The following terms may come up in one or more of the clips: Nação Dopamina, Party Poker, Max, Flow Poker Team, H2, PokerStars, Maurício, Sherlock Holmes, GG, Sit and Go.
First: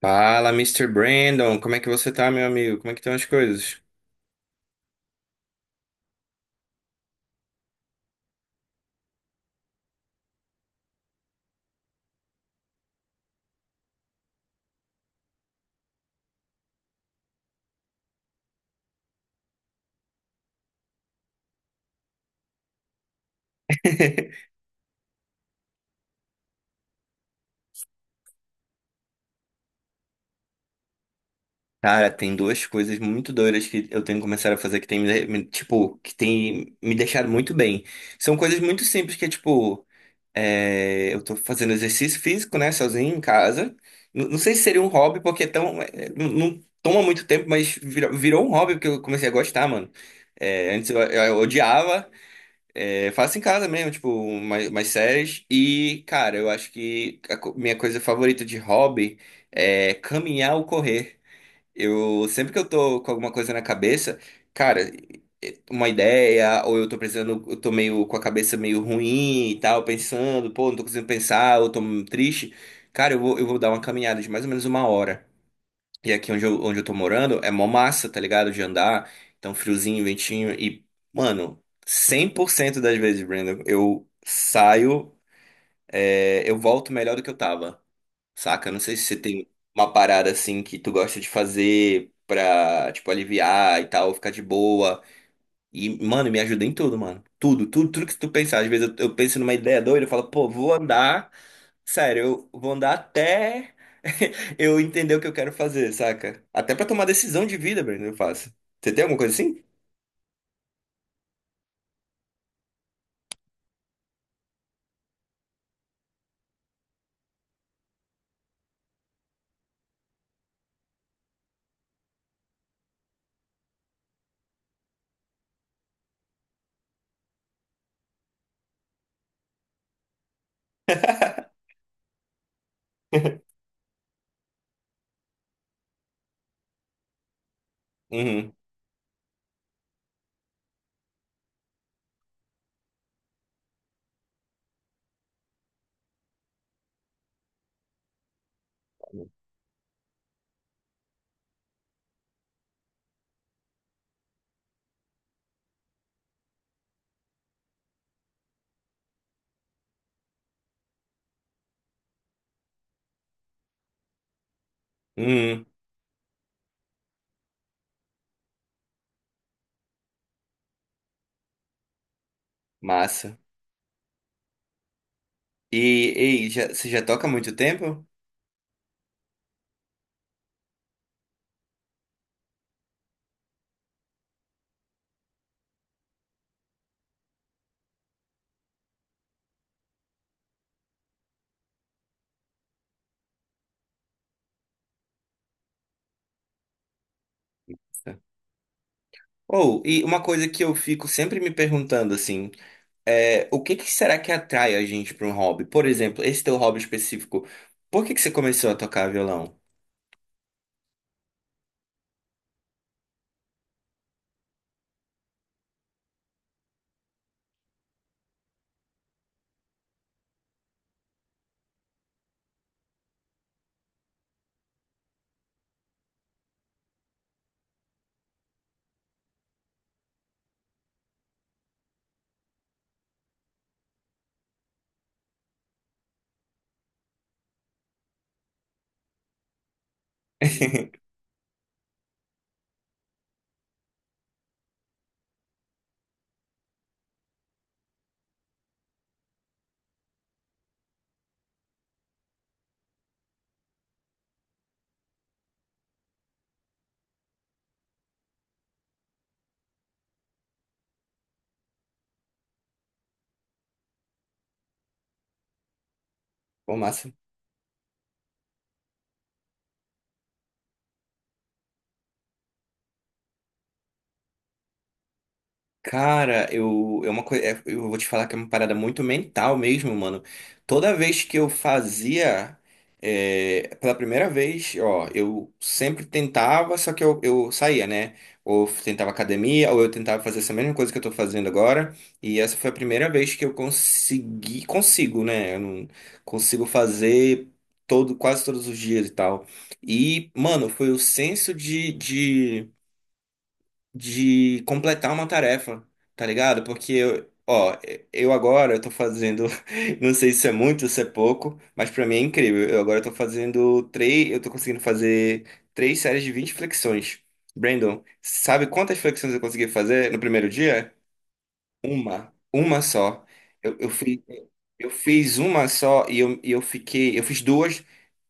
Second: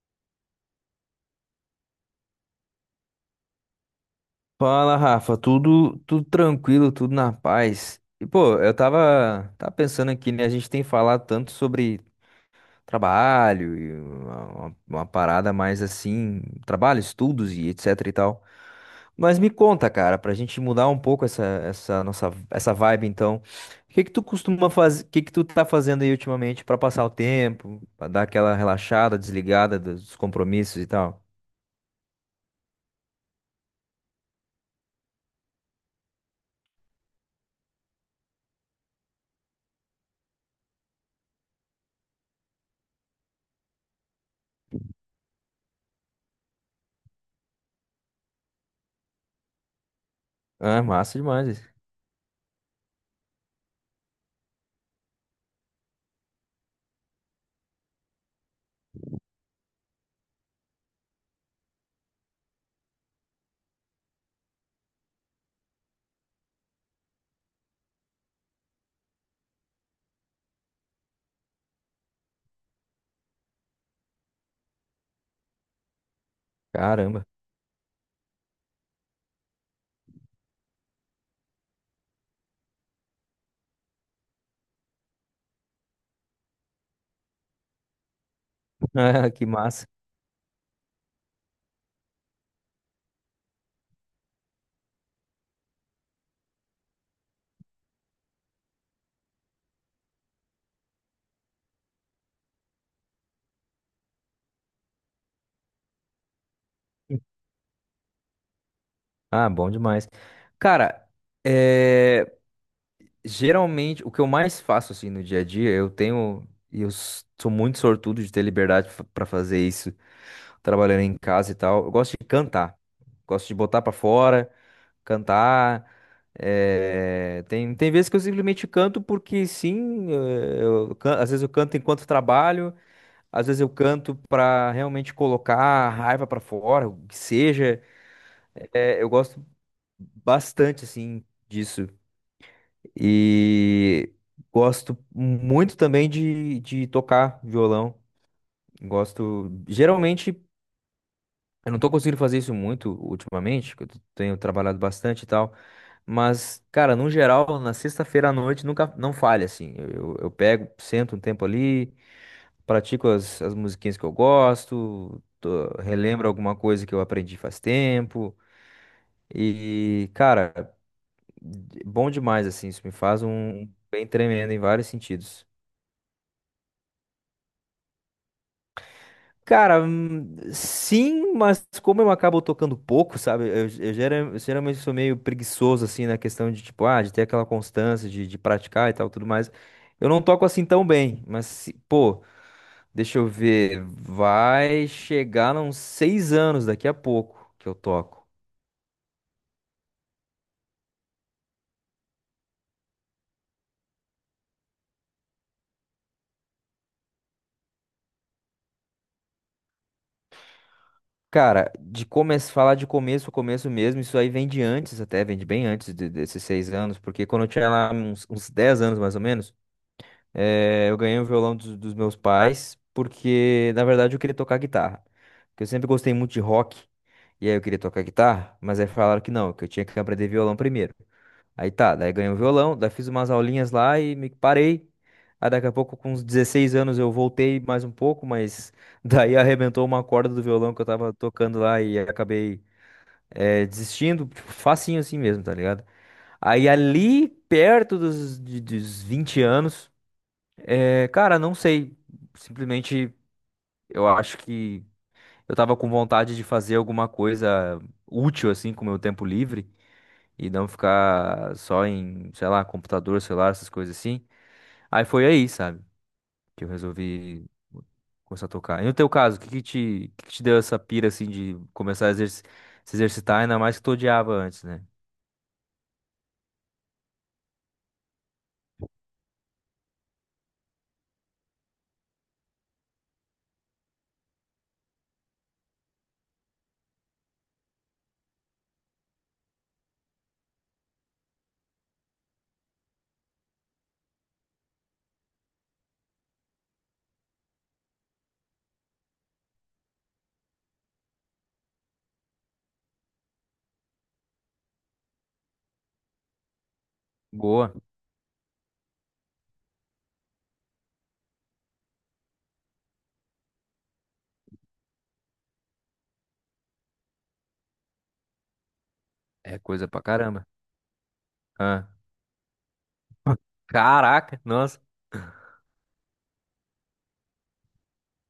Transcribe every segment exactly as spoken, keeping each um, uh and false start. Fala, Mister Brandon, como é que você tá, meu amigo? Como é que estão as coisas? Fala, Rafa, tudo, tudo tranquilo, tudo na paz. E pô, eu tava, tava pensando aqui, né? A gente tem falado tanto sobre trabalho e uma, uma- uma parada mais assim, trabalho, estudos e etc e tal. Mas me conta, cara, pra gente mudar um pouco essa, essa nossa, essa vibe, então, o que que tu costuma fazer, o que que tu tá fazendo aí ultimamente pra passar o tempo, pra dar aquela relaxada, desligada dos compromissos e tal? Cara, tem duas coisas muito doidas que eu tenho começado a fazer que tem me, me- tipo, que tem me deixado muito bem. São coisas muito simples que é tipo, é, eu tô fazendo exercício físico, né, sozinho em casa. N- Não sei se seria um hobby, porque é tão, é, não não toma muito tempo, mas virou, virou um hobby porque eu comecei a gostar, mano. É, Ah, antes eu, massa eu demais. odiava. É, faço em casa mesmo, tipo, umas, umas séries. E, cara, eu acho que a co- minha coisa favorita de hobby é caminhar ou correr. Eu, sempre que eu tô com alguma coisa na cabeça, cara, uma ideia, ou eu tô precisando, eu tô meio com a cabeça meio ruim e tal, pensando, pô, não tô conseguindo pensar, ou tô triste, cara, eu vou, eu vou dar uma caminhada de mais ou menos uma hora. E aqui onde eu, onde eu tô Caramba, morando é mó massa, tá ligado? De andar. Então, friozinho, ventinho. E, mano, cem por cento das vezes, Brandon, eu saio, é, eu volto melhor do que eu tava, saca? Não sei se você que tem massa. uma parada assim que tu gosta de fazer pra, tipo, aliviar e tal, ficar de boa. E, mano, me ajuda em tudo, mano. Tudo, tudo, tudo que tu pensar. Às vezes eu, eu penso numa ideia doida, eu falo, pô, vou andar. Sério, eu vou andar até eu entender o que eu quero fazer, saca? Até pra tomar decisão de vida, Breno, eu faço. Você tem alguma coisa Ah, assim? bom demais. Cara, é, geralmente o que eu mais faço assim no dia a dia, eu tenho e eu s- sou muito sortudo de ter liberdade para fazer isso, trabalhando em casa e tal. Eu gosto de cantar, gosto de botar pra fora, cantar. é, Tem tem vezes que eu simplesmente canto porque sim, eh, eu can- às vezes eu canto enquanto trabalho, às vezes eu canto pra realmente colocar a raiva pra fora, o que seja. Uhum, É, eu gosto bastante assim disso. E gosto muito também de, de tocar violão. Gosto. Geralmente, eu não tô conseguindo fazer isso muito ultimamente, porque eu tenho trabalhado bastante e tal. Mas, cara, no geral, na sexta-feira à noite nunca não falha, assim. Eu, eu, eu pego, sento um tempo ali, pratico as, as musiquinhas que eu gosto, uhum, tô- relembro alguma coisa que eu aprendi faz tempo. E, cara, bom demais, assim. Isso me faz massa. um bem tremendo em vários sentidos. E, ei, já, você já toca há muito tempo? Cara, hum, sim, mas como eu acabo tocando pouco, sabe? Eu, eu gera- eu geralmente sou meio preguiçoso, assim, na questão de, tipo, ah, de ter aquela constância, de, de praticar e tal, tudo mais. Eu não toco assim tão bem, mas, se- pô, deixa eu ver, vai chegar a uns seis anos daqui a pouco que eu toco. Ou, e uma coisa que eu fico sempre me perguntando, assim, é, o que que será que atrai a gente pra um hobby? Por exemplo, esse teu hobby específico, por que que você começou a tocar violão? Cara, de começo, falar de começo, começo mesmo, isso aí vem de antes, até, vem de bem antes de- desses seis anos, porque quando eu tinha lá uns, uns dez anos, mais ou menos. Eh, eu ganhei o violão dos, dos meus pais porque, na verdade, eu queria tocar guitarra. Porque eu sempre gostei muito de rock. E aí eu queria tocar guitarra, mas aí falaram que não, que eu tinha que aprender violão primeiro. Aí tá, daí ganhei o violão, daí fiz umas aulinhas lá e me parei. Aí daqui a pouco, com uns dezesseis anos, eu voltei mais um pouco, mas daí arrebentou uma corda do violão que eu tava tocando lá e acabei eh, desistindo, tipo, facinho assim mesmo, tá ligado? Aí ali, perto dos, de- dos vinte anos. É, cara, não sei. Simplesmente eu acho que eu tava com vontade de fazer alguma coisa útil assim com o meu tempo livre e não ficar só em, sei lá, computador, celular, essas coisas assim. Aí foi aí, sabe, que eu Pô, massa. resolvi começar a tocar. E no teu caso, o que que te, o que que te deu essa pira assim de começar a exerci- se exercitar, ainda mais que tu odiava antes, né? Cara, eu, é uma coi- é- eu vou te falar que é uma parada muito mental mesmo, mano. Toda vez que eu fazia, é, pela primeira vez, ó, eu sempre tentava, só que eu, eu saía, né? Ou tentava academia, ou eu tentava fazer essa mesma coisa que eu tô fazendo agora. E essa foi a primeira vez que eu consegui, consigo, né? Eu não consigo fazer todo, quase todos os dias e tal. E, mano, foi o senso de, de de completar uma tarefa, tá ligado? Porque eu, Boa, ó, eu agora tô fazendo, não sei se é muito, se é pouco, mas pra mim é incrível. Eu agora tô fazendo três, eu tô conseguindo fazer três séries de vinte flexões. Brandon, sabe quantas flexões eu é consegui coisa pra fazer no caramba. primeiro dia? Ah, Uma, uma só. Eu, eu fui- caraca, nossa, eu fiz uma só e eu, e eu fiquei. Eu fiz duas,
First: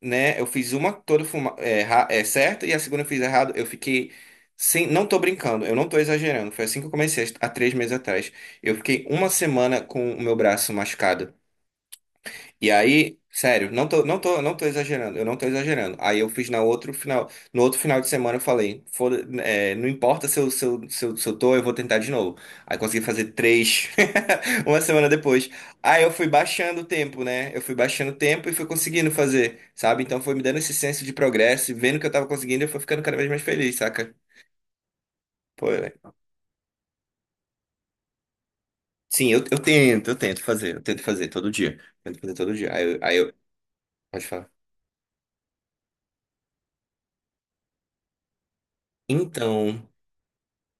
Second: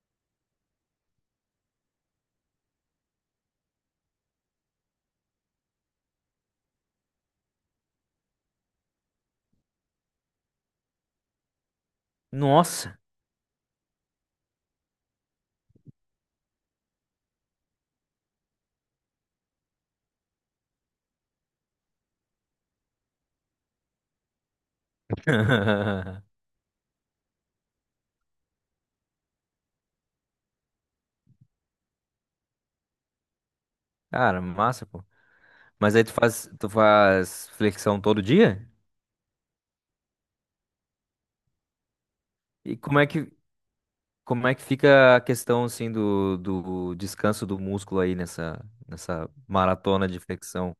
né? Eu fiz uma toda fuma- é, ra- é, certa e a segunda eu fiz errado. Eu fiquei sem, não tô brincando, eu não tô exagerando. Foi assim que eu comecei há três meses atrás. Eu fiquei uma semana com o meu braço machucado. E nossa. aí, sério, não tô, não tô, não tô exagerando, eu não tô exagerando. Aí eu fiz na outro final, no outro final de semana eu falei, foda, é, não importa se eu, se eu, se eu, se eu tô, eu vou tentar de novo. Aí consegui fazer três, uma semana depois. Aí eu fui baixando o tempo, né? Eu fui baixando o tempo e fui conseguindo fazer, sabe? Então foi me dando esse senso de progresso e vendo que eu tava conseguindo, eu fui ficando cada vez mais feliz, saca? Cara, massa. Pô, é. Mas aí tu faz, tu faz flexão todo dia? Sim, eu, eu tento, eu tento fazer, eu tento fazer todo dia. Tento fazer todo dia. E Aí, eu- como é aí que, eu, pode como falar. é que fica a questão assim do, do descanso do músculo aí nessa, nessa Então. maratona de flexão?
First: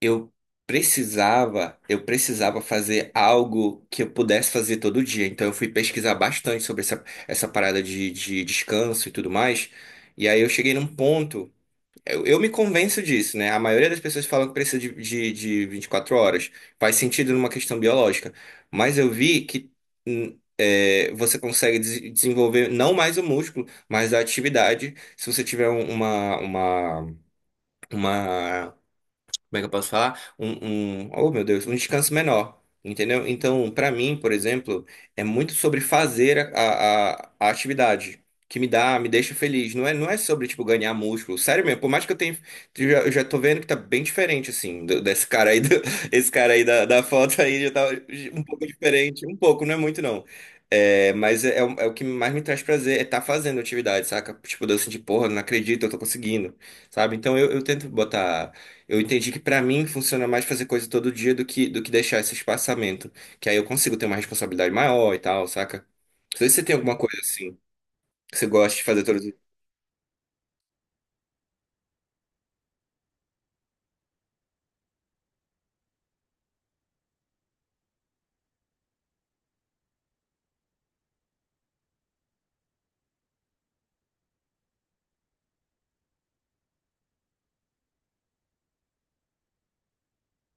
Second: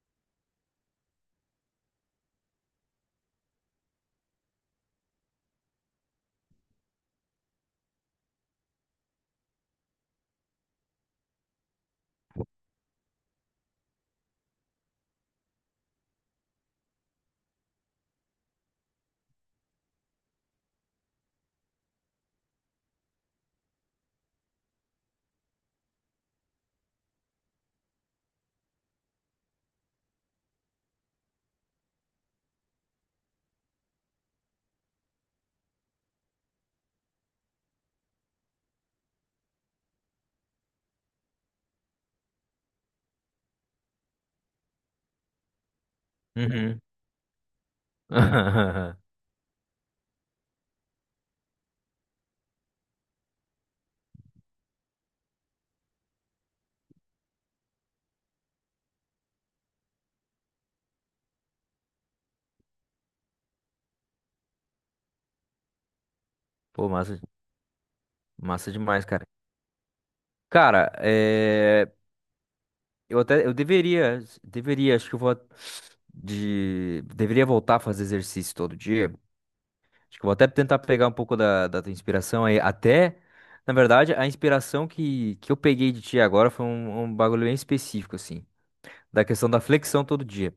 Eu precisava, eu precisava fazer algo que eu pudesse fazer todo dia. Então eu fui pesquisar bastante sobre essa, essa parada de, de descanso e tudo mais. E aí eu cheguei num ponto. Eu, eu me convenço disso, né? A maioria das pessoas falam que precisa de, de, de vinte e quatro horas. Faz sentido numa questão biológica. Mas eu vi que hum, é, você consegue des- desenvolver não mais o músculo, mas a atividade, se você tiver um- uma, uma, uma como é que eu posso falar? Um, um, oh meu Deus, um descanso menor, entendeu? Então, para mim, por exemplo, é muito sobre fazer a, a, a atividade. Que me dá, me deixa feliz. Não é, não é sobre, tipo, ganhar músculo. Sério mesmo, por mais que eu tenha. Eu já, eu já tô vendo que tá bem diferente, assim, do- desse cara aí, do- esse cara aí Uhum. da, da foto aí já tá um pouco diferente. Um pouco, não é muito, não. É, mas é, é o é o que mais me traz prazer, é estar fazendo atividade, saca? Tipo, de eu sentir, porra, não acredito, eu tô conseguindo, sabe? Então eu, eu tento botar. Eu entendi que pra mim funciona mais fazer coisa todo dia do que, do que deixar esse espaçamento. Que aí eu consigo ter uma responsabilidade maior e tal, saca? Não sei se você tem Pô, alguma massa, coisa assim que você massa gosta de fazer demais, todo cara. dia. Cara, é, eu até eu deveria, deveria, acho que eu vou de deveria voltar a fazer exercício todo dia. Acho que eu vou até tentar pegar um pouco da, da tua inspiração aí. Até, na verdade, a inspiração que, que eu peguei de ti agora foi um, um bagulho bem específico, assim, da questão da flexão todo dia.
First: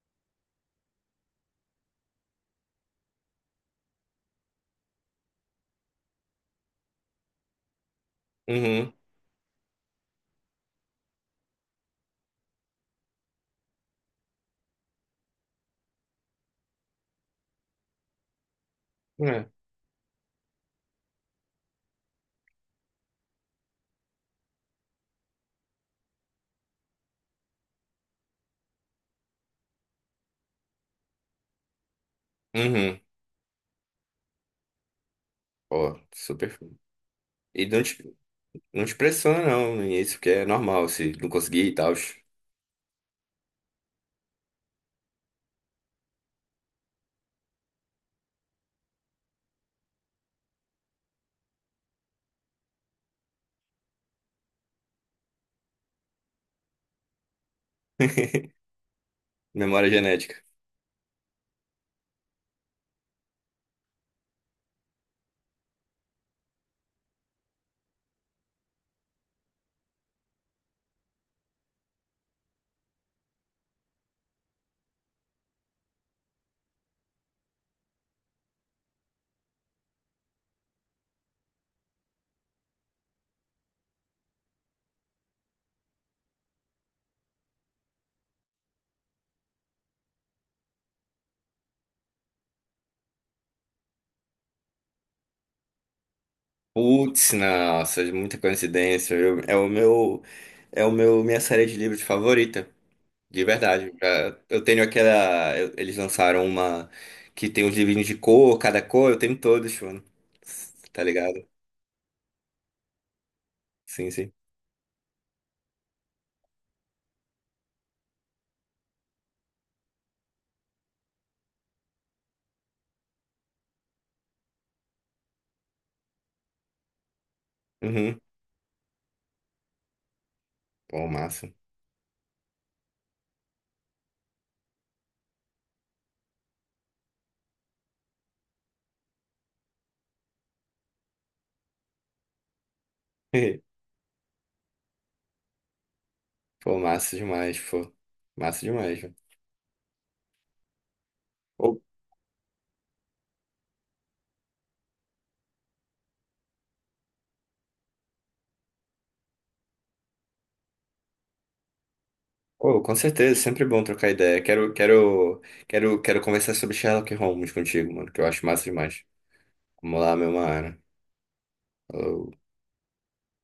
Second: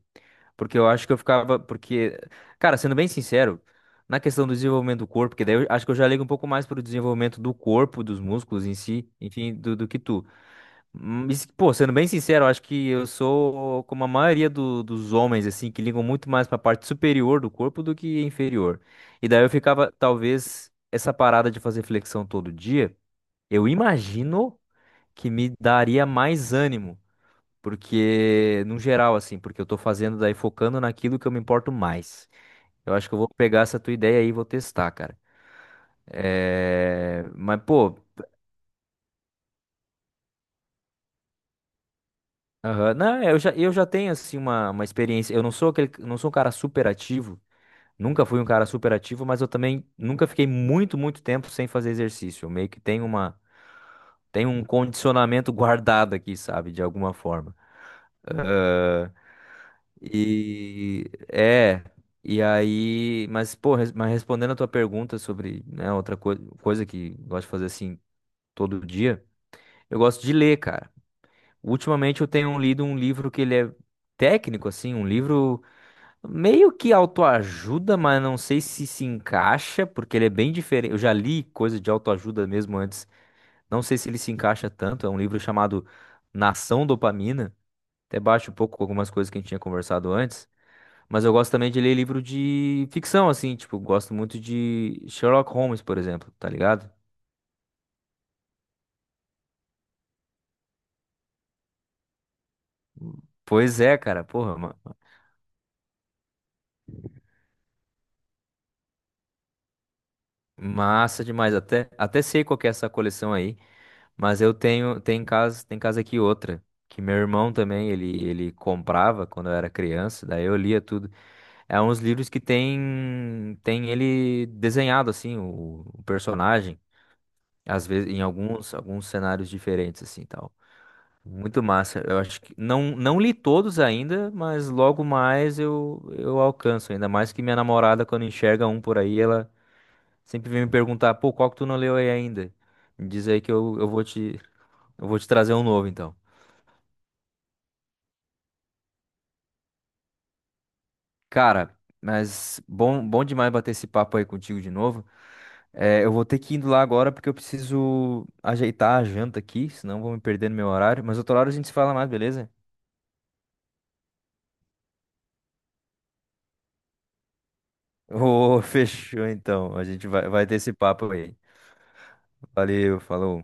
Porque eu acho que eu ficava. Porque, cara, sendo bem sincero, na questão do desenvolvimento do corpo, que daí eu acho que eu já ligo um pouco mais pro desenvolvimento do corpo, dos músculos em Uhum. si, enfim, do, do que tu. Hum, isso- Pô, sendo bem sincero, eu acho que eu sou como a maioria do- dos homens, assim, que ligam muito mais pra parte superior do corpo do que inferior. E daí É. eu ficava, talvez, essa parada de fazer flexão todo dia, eu imagino que me daria mais ânimo, porque, no geral, assim, porque eu tô fazendo daí focando naquilo que eu me importo mais. Eu Uhum. acho que eu vou pegar essa tua ideia aí e vou testar, cara. Ó, super. Fun. É... Mas, E não pô. te, não te pressiona, não. Isso porque é normal, se não conseguir e tal. Aham. Não, eu já, eu já tenho assim uma, uma experiência. Eu não sou aquele, não sou um cara super ativo, nunca fui um cara super ativo, mas eu também nunca fiquei muito, muito tempo sem fazer exercício. Eu meio que tenho uma, tenho um condicionamento guardado aqui, sabe, de alguma forma. Aham. Memória genética. E é, e aí, mas pô, res- mas respondendo a tua pergunta sobre, né, outra coi- coisa que eu gosto de fazer assim todo dia, eu gosto de ler, cara. Ultimamente eu tenho lido um livro que ele é técnico assim, um livro meio que autoajuda, mas não sei se se encaixa, porque ele é bem diferente. Eu já li coisa de autoajuda mesmo antes, não sei se ele se encaixa tanto. É um livro chamado Nação Dopamina, até bate um pouco com algumas coisas que a gente tinha conversado antes. Mas eu gosto também de ler livro de ficção, assim, tipo, gosto muito de Sherlock Holmes, por exemplo, tá ligado? Putz, nossa, muita coincidência. Eu- é o meu, é o meu, minha série de livros favorita. De Pois verdade. é, cara, já- porra, Eu ma- tenho aquela. eu- Eles lançaram uma que tem os livrinhos de cor, cada cor, eu tenho todos, mano. Tá massa ligado? demais. Até, até sei qual que é essa coleção aí. Sim, sim. Mas eu tenho, tem casa, tem casa aqui outra, que meu irmão também, ele, ele comprava quando eu era criança, daí eu lia tudo. É uns livros que tem, tem ele desenhado, assim, o, o personagem, às vezes Uhum. em alguns, alguns cenários diferentes, assim, tal. Pô, massa. Muito massa. Eu acho que não, não li todos ainda, mas logo mais eu, eu alcanço. Ainda mais que minha namorada, quando enxerga um por aí, ela sempre vem me perguntar, pô, qual que tu não leu aí ainda? Me diz aí que eu, eu vou te, eu vou te trazer um novo, então. Pô, massa demais, pô. Massa demais, mano. Cara, Pô, mas bom, bom demais bater esse papo aí contigo de novo. É, eu vou ter que ir indo lá agora porque eu preciso ajeitar a janta aqui, senão eu vou me perder no meu horário. Mas outro horário a gente se fala mais, beleza? pô, com certeza, sempre bom trocar ideia. Quero, quero, quero, quero conversar sobre Sherlock Holmes contigo, mano, que eu acho Ô, massa demais. fechou então. A Vamos gente lá, vai, meu vai ter esse mano. papo aí. Falou. Valeu, falou.